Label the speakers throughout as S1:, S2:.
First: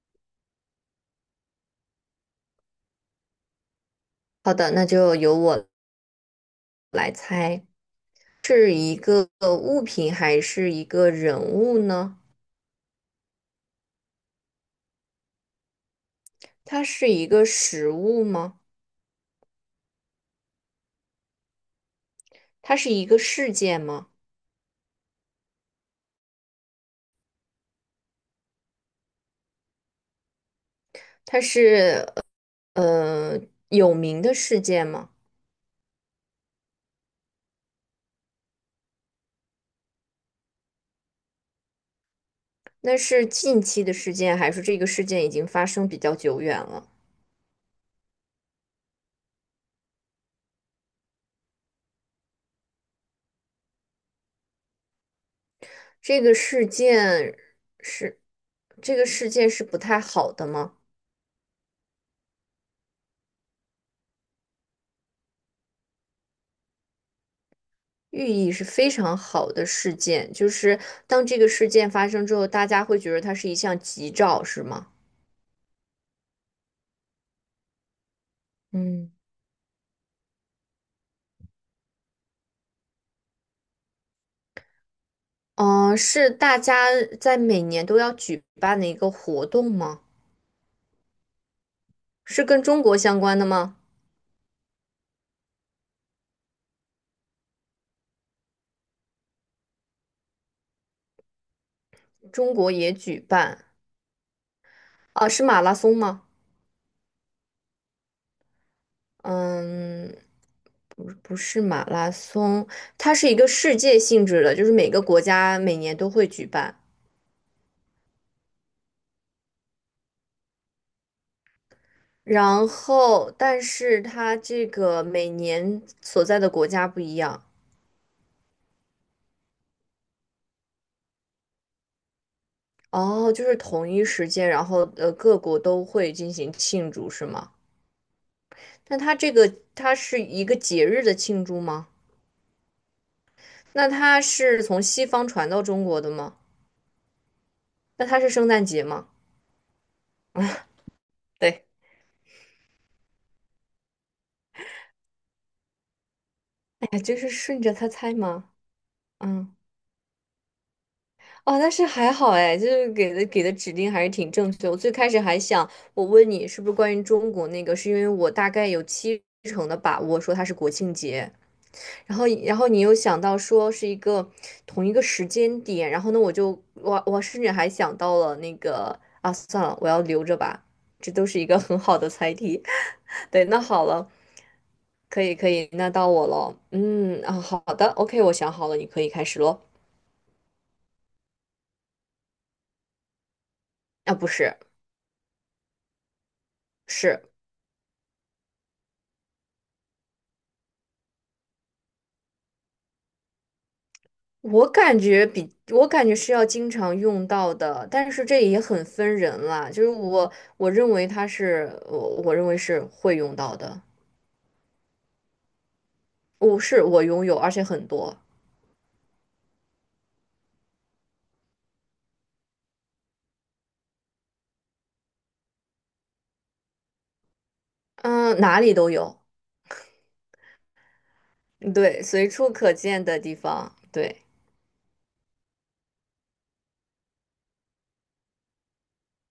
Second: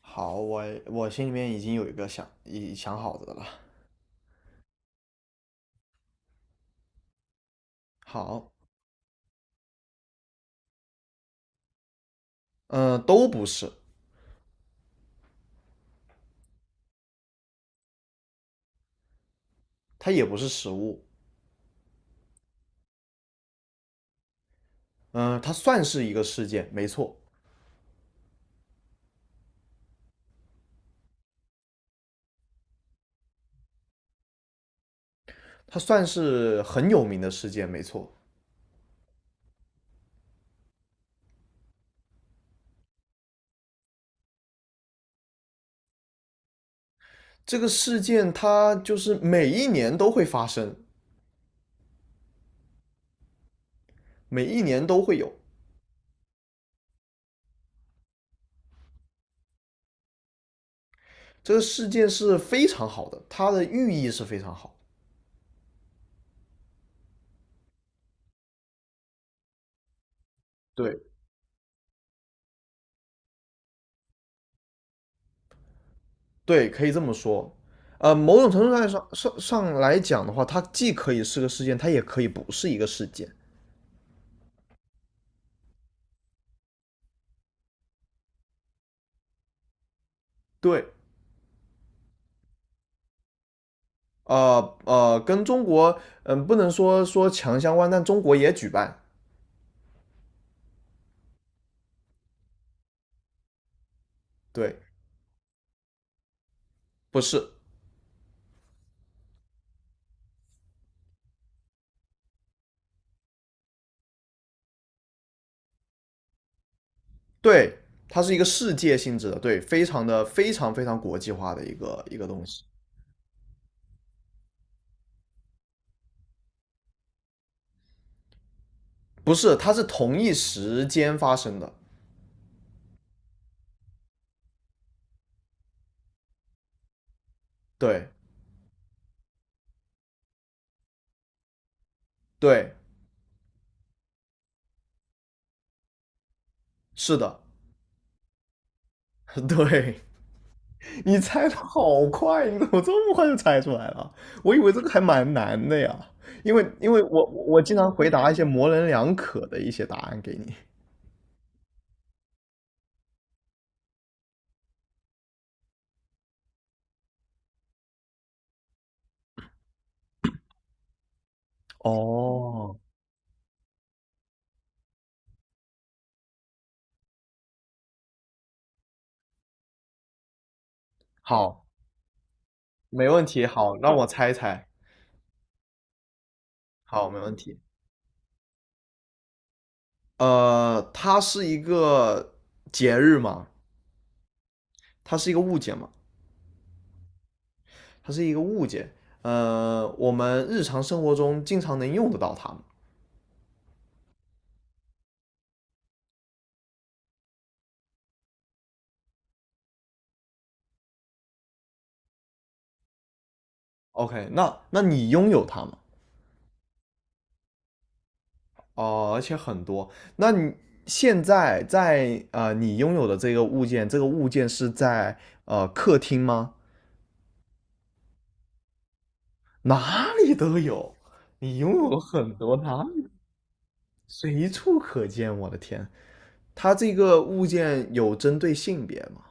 S1: 好，我心里面已经有一个想好的了。
S2: 好的，那就由我来猜，
S1: 好，
S2: 是一个物品还是一个人物呢？
S1: 都不是，
S2: 它是一个实物吗？
S1: 它也不是食物，
S2: 它是一个事件吗？
S1: 它算是一个事件，没错，
S2: 它是呃有名的事件吗？
S1: 它算是很有名的事件，没错。
S2: 那是近期的事件，还是这个事件已经发生比较久远了？
S1: 这个事件它就是每一年都会发生，每一年都会有。
S2: 这个事件是这个事件是不太好的吗？
S1: 这个事件是非常好的，它的寓意是非常好。
S2: 寓意是非常好的事件，就是
S1: 对
S2: 当这个事件发生之后，大家会觉得它是一项吉兆，是吗？
S1: 对，可以这么说。呃，某种程度上上
S2: 嗯，
S1: 上上来讲的话，它既可以是个事件，它也可以不是一个事件。
S2: 是大家在每年都要举办的一个活动吗？
S1: 对，
S2: 是跟中国相关的吗？
S1: 跟中国嗯不能说强相关，但中国也举办，
S2: 中国也举办
S1: 对，
S2: 啊，是马拉松吗？
S1: 不是，
S2: 嗯，不，不是马拉松，它是一个世界性质的，就是每个国家每年都会举办。
S1: 对，它是一个世界性质的，对，非常的非常非常国际化的一个东西，
S2: 然后，但是它这个每年所在的国家不一样
S1: 不是，它是同一时间发生的，
S2: 哦，就是同一时间，然后各国都会进行庆祝，是吗？
S1: 对
S2: 那它是一个节日的庆祝吗？
S1: 对，
S2: 那它是从西方传到中国的吗？
S1: 是的，
S2: 那它是圣诞节吗？
S1: 对，你猜的
S2: 对，
S1: 好快，你怎么这么快就猜出来了？我以为这个还蛮难的呀，因为
S2: 哎
S1: 因
S2: 呀，
S1: 为
S2: 就
S1: 我
S2: 是
S1: 我
S2: 顺
S1: 我
S2: 着
S1: 经
S2: 它
S1: 常回
S2: 猜
S1: 答一些
S2: 吗？
S1: 模棱两可
S2: 嗯。
S1: 的一些答案给你。
S2: 哦，但是还好哎，就是给的指令还是挺正确。我最开始还想，我问你是不是关于中国那个，是因为我大概有七成的把握说它是国庆节，然后
S1: 哦，
S2: 你又想到说是同一个时间点，然后呢我就我我甚至还想到了那个啊，算了，我要留着吧，这都是一个
S1: 好，
S2: 很好的猜题。
S1: 没问 题，
S2: 对，那
S1: 好，
S2: 好
S1: 让我
S2: 了，
S1: 猜一猜。
S2: 可以可以，那到我了。
S1: 好，没问题。
S2: 好的，OK，我想好了，你可以开始喽。
S1: 呃，它是一个节日嘛？
S2: 啊，不是，
S1: 它是一个物件嘛？
S2: 是。
S1: 它是一个物件。呃，我们日常生活中经常能用得到它吗
S2: 我感觉是要经常用到的，但是这也很分人啦。就是我认为它是我认为是会用到的，
S1: ？OK，那你拥有它吗？
S2: 我拥有，而且很多，
S1: 哦，而且很多。那你现在在呃，你拥有的这个物件，这个物件是在呃客厅吗？
S2: 嗯，哪里都有，
S1: 哪里都有，你
S2: 嗯
S1: 拥有
S2: 对，随
S1: 很
S2: 处
S1: 多，
S2: 可
S1: 哪
S2: 见
S1: 里
S2: 的地方，对，
S1: 随处可见。我的天！它这个物件有针对性别吗？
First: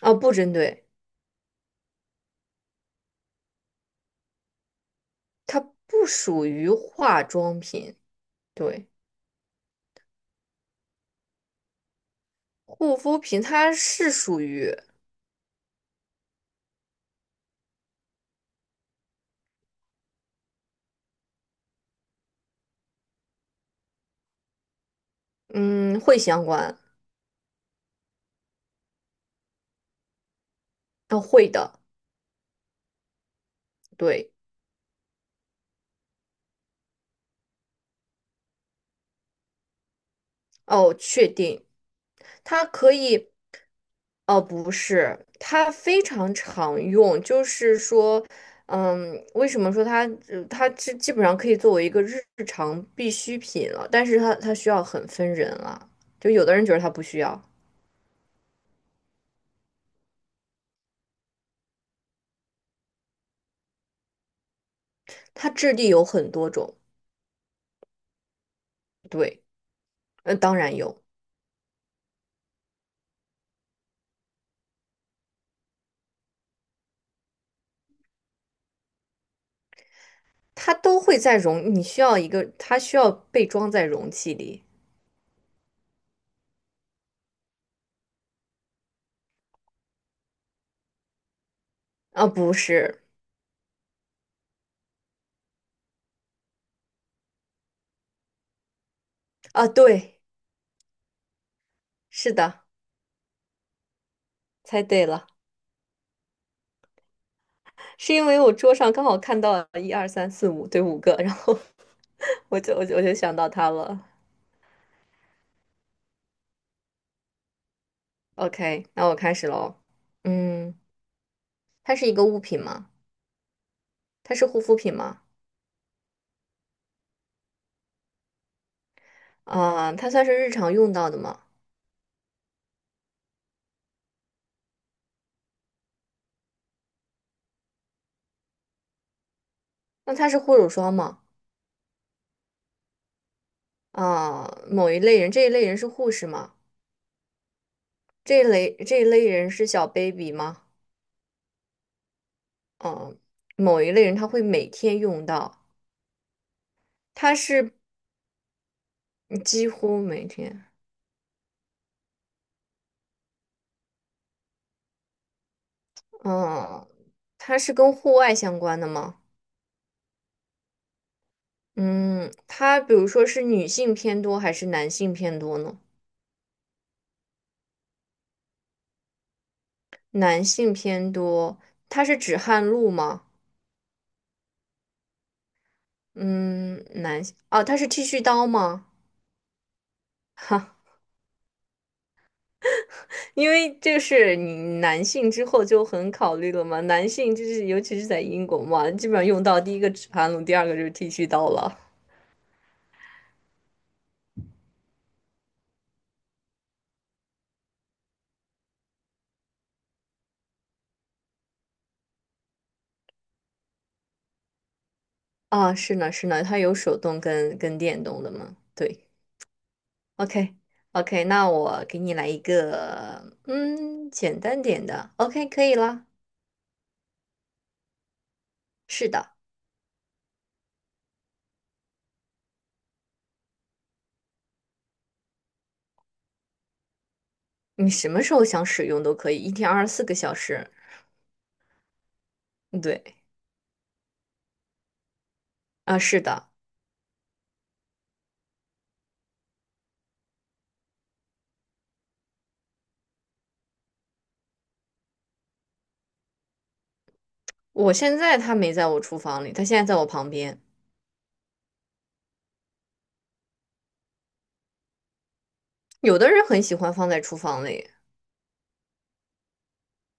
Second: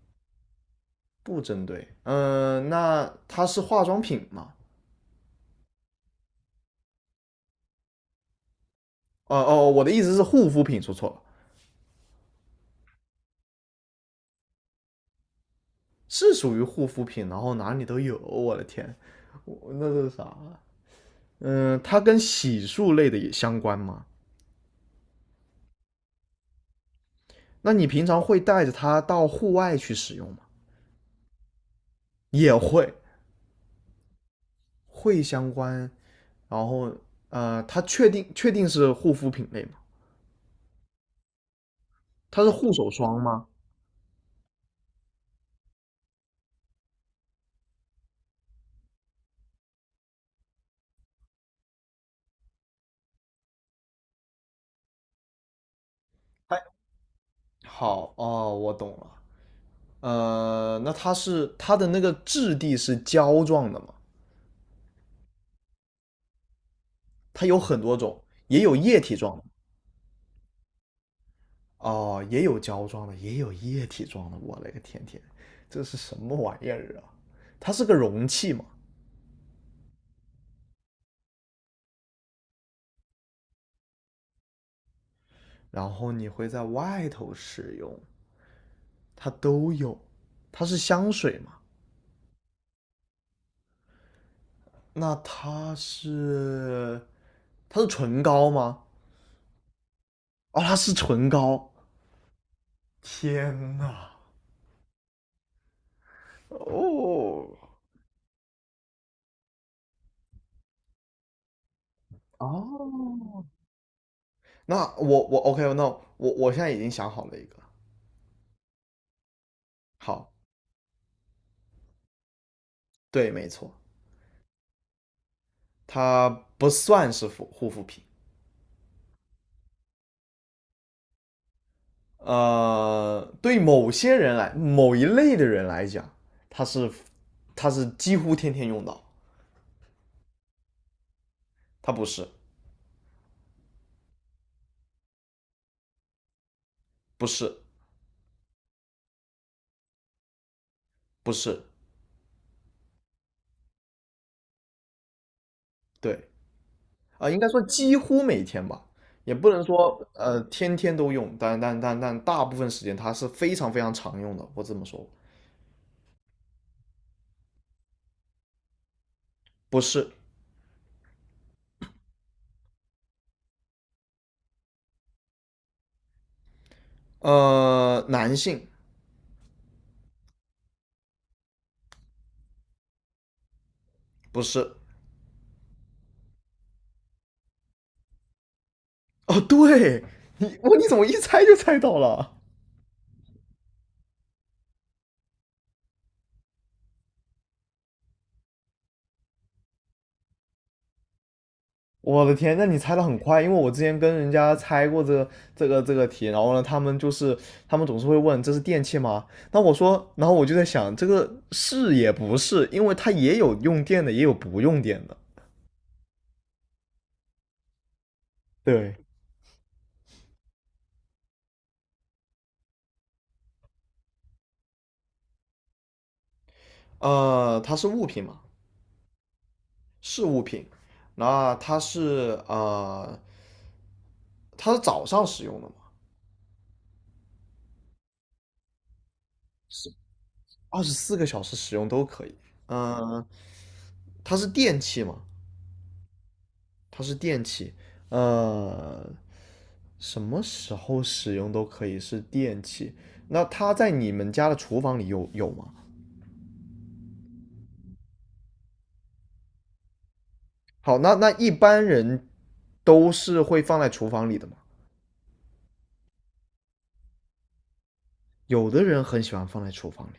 S2: 啊，不针对，
S1: 不针对。那它是化妆品吗？
S2: 它不属于化妆品，对，
S1: 哦，我的意思是护肤品，说错了，
S2: 护肤品它是属于
S1: 是属于护肤品，然后哪里都有。我的天，我那是啥？它跟洗漱类的也相关吗？
S2: 嗯会相关，
S1: 那你平常会带着它到户外去使用吗？
S2: 啊，会的，
S1: 也会，
S2: 对。
S1: 会相关。然后，呃，它确定是护肤品类吗？
S2: 哦，确定，
S1: 它是
S2: 它
S1: 护手
S2: 可
S1: 霜
S2: 以，
S1: 吗？
S2: 哦，不是，它非常常用，就是说，嗯，为什么说它，它基本上可以作为一个日常必需品了，但是它需要很分人啊，就有的
S1: 哎，
S2: 人觉得它不需要，
S1: 好哦，我懂了。呃，那它是它的那个质地是胶状的嘛？
S2: 它质地有很多种，
S1: 它有很多种，也有液体状
S2: 对，
S1: 的
S2: 当然有，
S1: 哦，也有胶状的，也有液体状的。我勒个天，这是什么玩意儿啊？它是个容器嘛，
S2: 它都会在容，你需要一个，它需要被装在容器里，
S1: 然后你会在外头使用，它都有。它是香水嘛？
S2: 啊，不是，
S1: 那它是它是唇膏吗？
S2: 啊，对，
S1: 哦，它是唇膏。
S2: 是的，
S1: 天呐！
S2: 猜对了。
S1: 哦
S2: 是因为我桌上刚好看到了一二三四五，对，五个，然后 我就想
S1: 哦。
S2: 到它了。
S1: 那我 OK，那我现在已经想好了一个，
S2: OK，那我开始喽。
S1: 好，
S2: 嗯，它是一个物品吗？
S1: 对，没错，
S2: 它是护肤品吗？
S1: 它不算是护肤品，
S2: 啊、它算是日常用到的吗？
S1: 呃，对某些人来，某一类的人来讲，它是它是几乎天天用到，
S2: 那它是护手霜吗？
S1: 它不是，
S2: 啊、某一类人，这一类人是护士吗？
S1: 不是，
S2: 这一类人是小 baby 吗？
S1: 不是，
S2: 嗯、某一类人他会每天用到，
S1: 对，啊、
S2: 它
S1: 应该说
S2: 是
S1: 几乎每天吧，也
S2: 嗯
S1: 不能
S2: 几乎
S1: 说
S2: 每
S1: 呃
S2: 天。
S1: 天天都用，但大部分时间它是非常非常常用的，我这么说，
S2: 嗯、它是跟户外相关的吗？
S1: 不是，
S2: 嗯，它比如说是女性偏多还是男性偏多呢？
S1: 呃，男性
S2: 男性偏多，它是止汗露吗？
S1: 不是。
S2: 嗯，男性，哦，它是剃须刀吗？
S1: 哦，对
S2: 哈，
S1: 你，你怎么一猜就猜到了？
S2: 因为这是你男性之后就很考虑了嘛，男性就是尤其是在英国嘛，基本上用到第一个止汗露，第二个就是剃须刀了。
S1: 我的天，那你猜的很快，因为我之前跟人家猜过这个题，然后呢，他们就是他们总是会问这是电器吗？那我说，然后我就在想，这个是也不是，因为它也有用电的，也有不用电的。
S2: 啊，是呢，是呢，它有手动跟电动的嘛？
S1: 对，
S2: 对，OK。OK，那我给你来一个，嗯，简单点的。OK，可以啦。
S1: 呃，它是物品嘛，
S2: 是的，
S1: 是物品。那它是呃，它是早上使用的嘛，
S2: 你什么时候想使用都可以，一天二十
S1: 是
S2: 四个小时。
S1: 24个小时使用都可以。
S2: 嗯对，
S1: 嗯、它是电器嘛，
S2: 啊，是的，
S1: 它是电器，呃，什么时候使用都可以是电器。那它在你们家的厨房里有吗？
S2: 我现在它没在我厨房里，它现在在我旁边。
S1: 好，那一般人都是会放在厨房里的嘛？
S2: 有的人很喜欢放在厨房里，
S1: 有的人很喜欢放在厨房里。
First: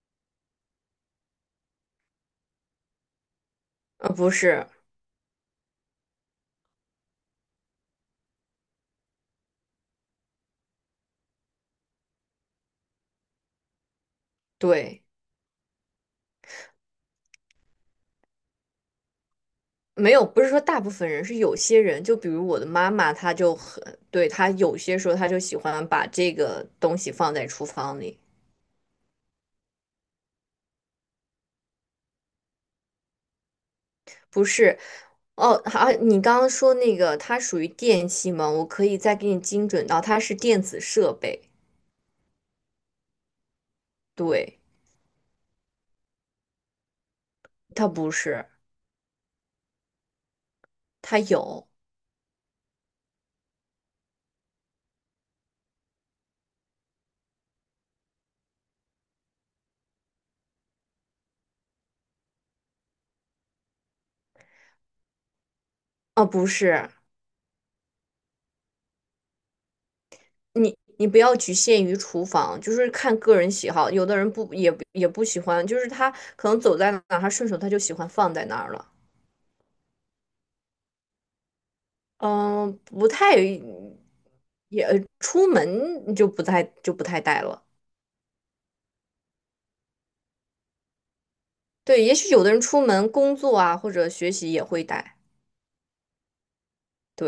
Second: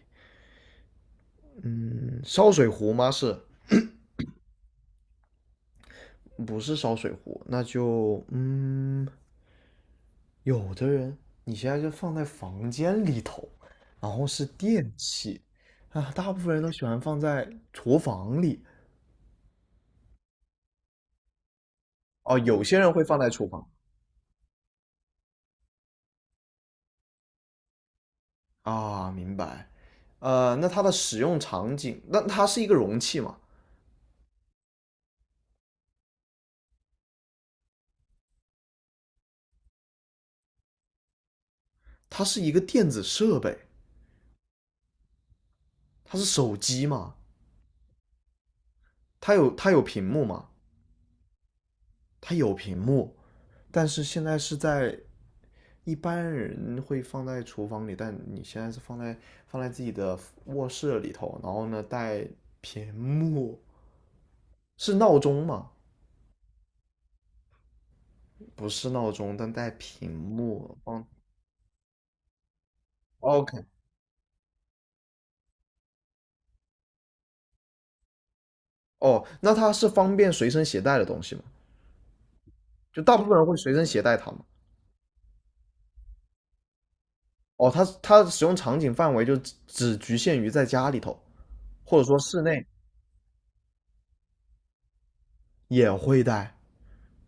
S1: 嗯，烧水壶吗？是
S2: 不是，
S1: 不是烧水壶？那就嗯，有的人你现在就放在房间里头，然后是电
S2: 对，
S1: 器啊，大部分人都喜欢放在厨房里。
S2: 没有，不是说大部分人，是有些人，就比
S1: 哦，
S2: 如我
S1: 有
S2: 的
S1: 些
S2: 妈
S1: 人会
S2: 妈，
S1: 放在
S2: 她
S1: 厨
S2: 就
S1: 房。
S2: 很，对，她有些时候她就喜欢把这个东西放在厨房里，
S1: 啊，明白。呃，那它的使用场景，那它是一个容器嘛？
S2: 不是。哦，好，你刚刚说那个它属于电器吗？我可以再给你精准到它是电子设备，
S1: 它是一个电子设备，
S2: 对，
S1: 它是手机嘛？
S2: 它不是。
S1: 它有它有屏幕嘛？
S2: 它有
S1: 它有屏幕，但是现在是在一般人会放在厨房里，但你现在是放在放在自己的卧室里头，然后呢带屏幕，是闹钟吗？
S2: 啊，不是
S1: 不是闹钟，但带屏
S2: 你，
S1: 幕。嗯
S2: 你不要局限于厨房，就是看个人
S1: ，OK，
S2: 喜好。有的人不喜欢，就是他可能走在哪儿，他顺手就喜欢放在那儿了。
S1: 哦，那它是方便随身携带的东西吗？
S2: 嗯，
S1: 就
S2: 不
S1: 大部分
S2: 太
S1: 人会随身携带它吗？
S2: 也出门就不太带了。
S1: 哦，它它的使用场景范围就只局限于在家里头，或者
S2: 对，也
S1: 说
S2: 许
S1: 室
S2: 有的人
S1: 内
S2: 出门工作啊或者学习也会带。
S1: 也会带。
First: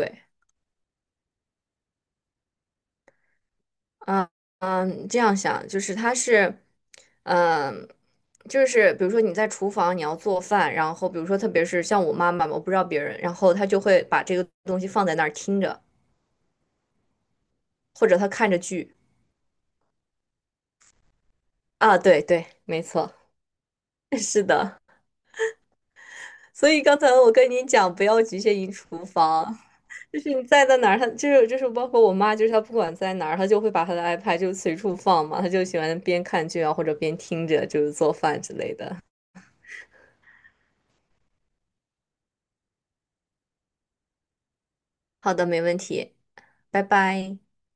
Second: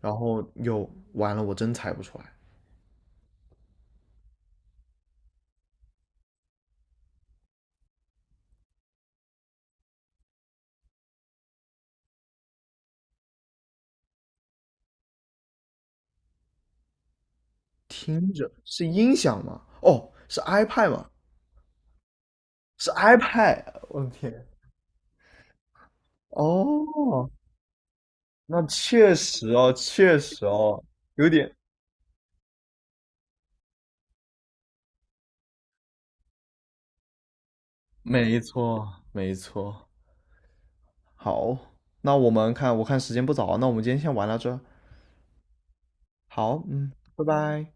S1: 然后又完了，我真猜不出来。
S2: 嗯嗯，这样想就是他是，嗯，就是比如说你在厨房你要做饭，然后比如说特别是像我妈妈嘛，我不知道别人，然后她就会把这个东西放在那儿听着，或者她
S1: 听着
S2: 看着
S1: 是
S2: 剧
S1: 音响吗？哦，是 iPad 吗？
S2: 啊，对对，没
S1: 是
S2: 错，
S1: iPad。我的
S2: 是
S1: 天！
S2: 的。所以刚才
S1: 哦，
S2: 我跟你讲，不要局限
S1: 那
S2: 于厨
S1: 确
S2: 房，
S1: 实哦，确
S2: 就是你
S1: 实
S2: 在
S1: 哦，
S2: 哪儿，她
S1: 有
S2: 就是
S1: 点。
S2: 就是包括我妈，就是她不管在哪儿，她就会把她的 iPad 就随处放嘛，她就喜欢边看剧啊或者边听着就是做
S1: 没
S2: 饭之类
S1: 错，
S2: 的。
S1: 没错。好，那我们看，我看时间不早啊，那我们今天先玩到这。
S2: 好的，没问题。
S1: 好，
S2: 拜
S1: 嗯，拜
S2: 拜。
S1: 拜。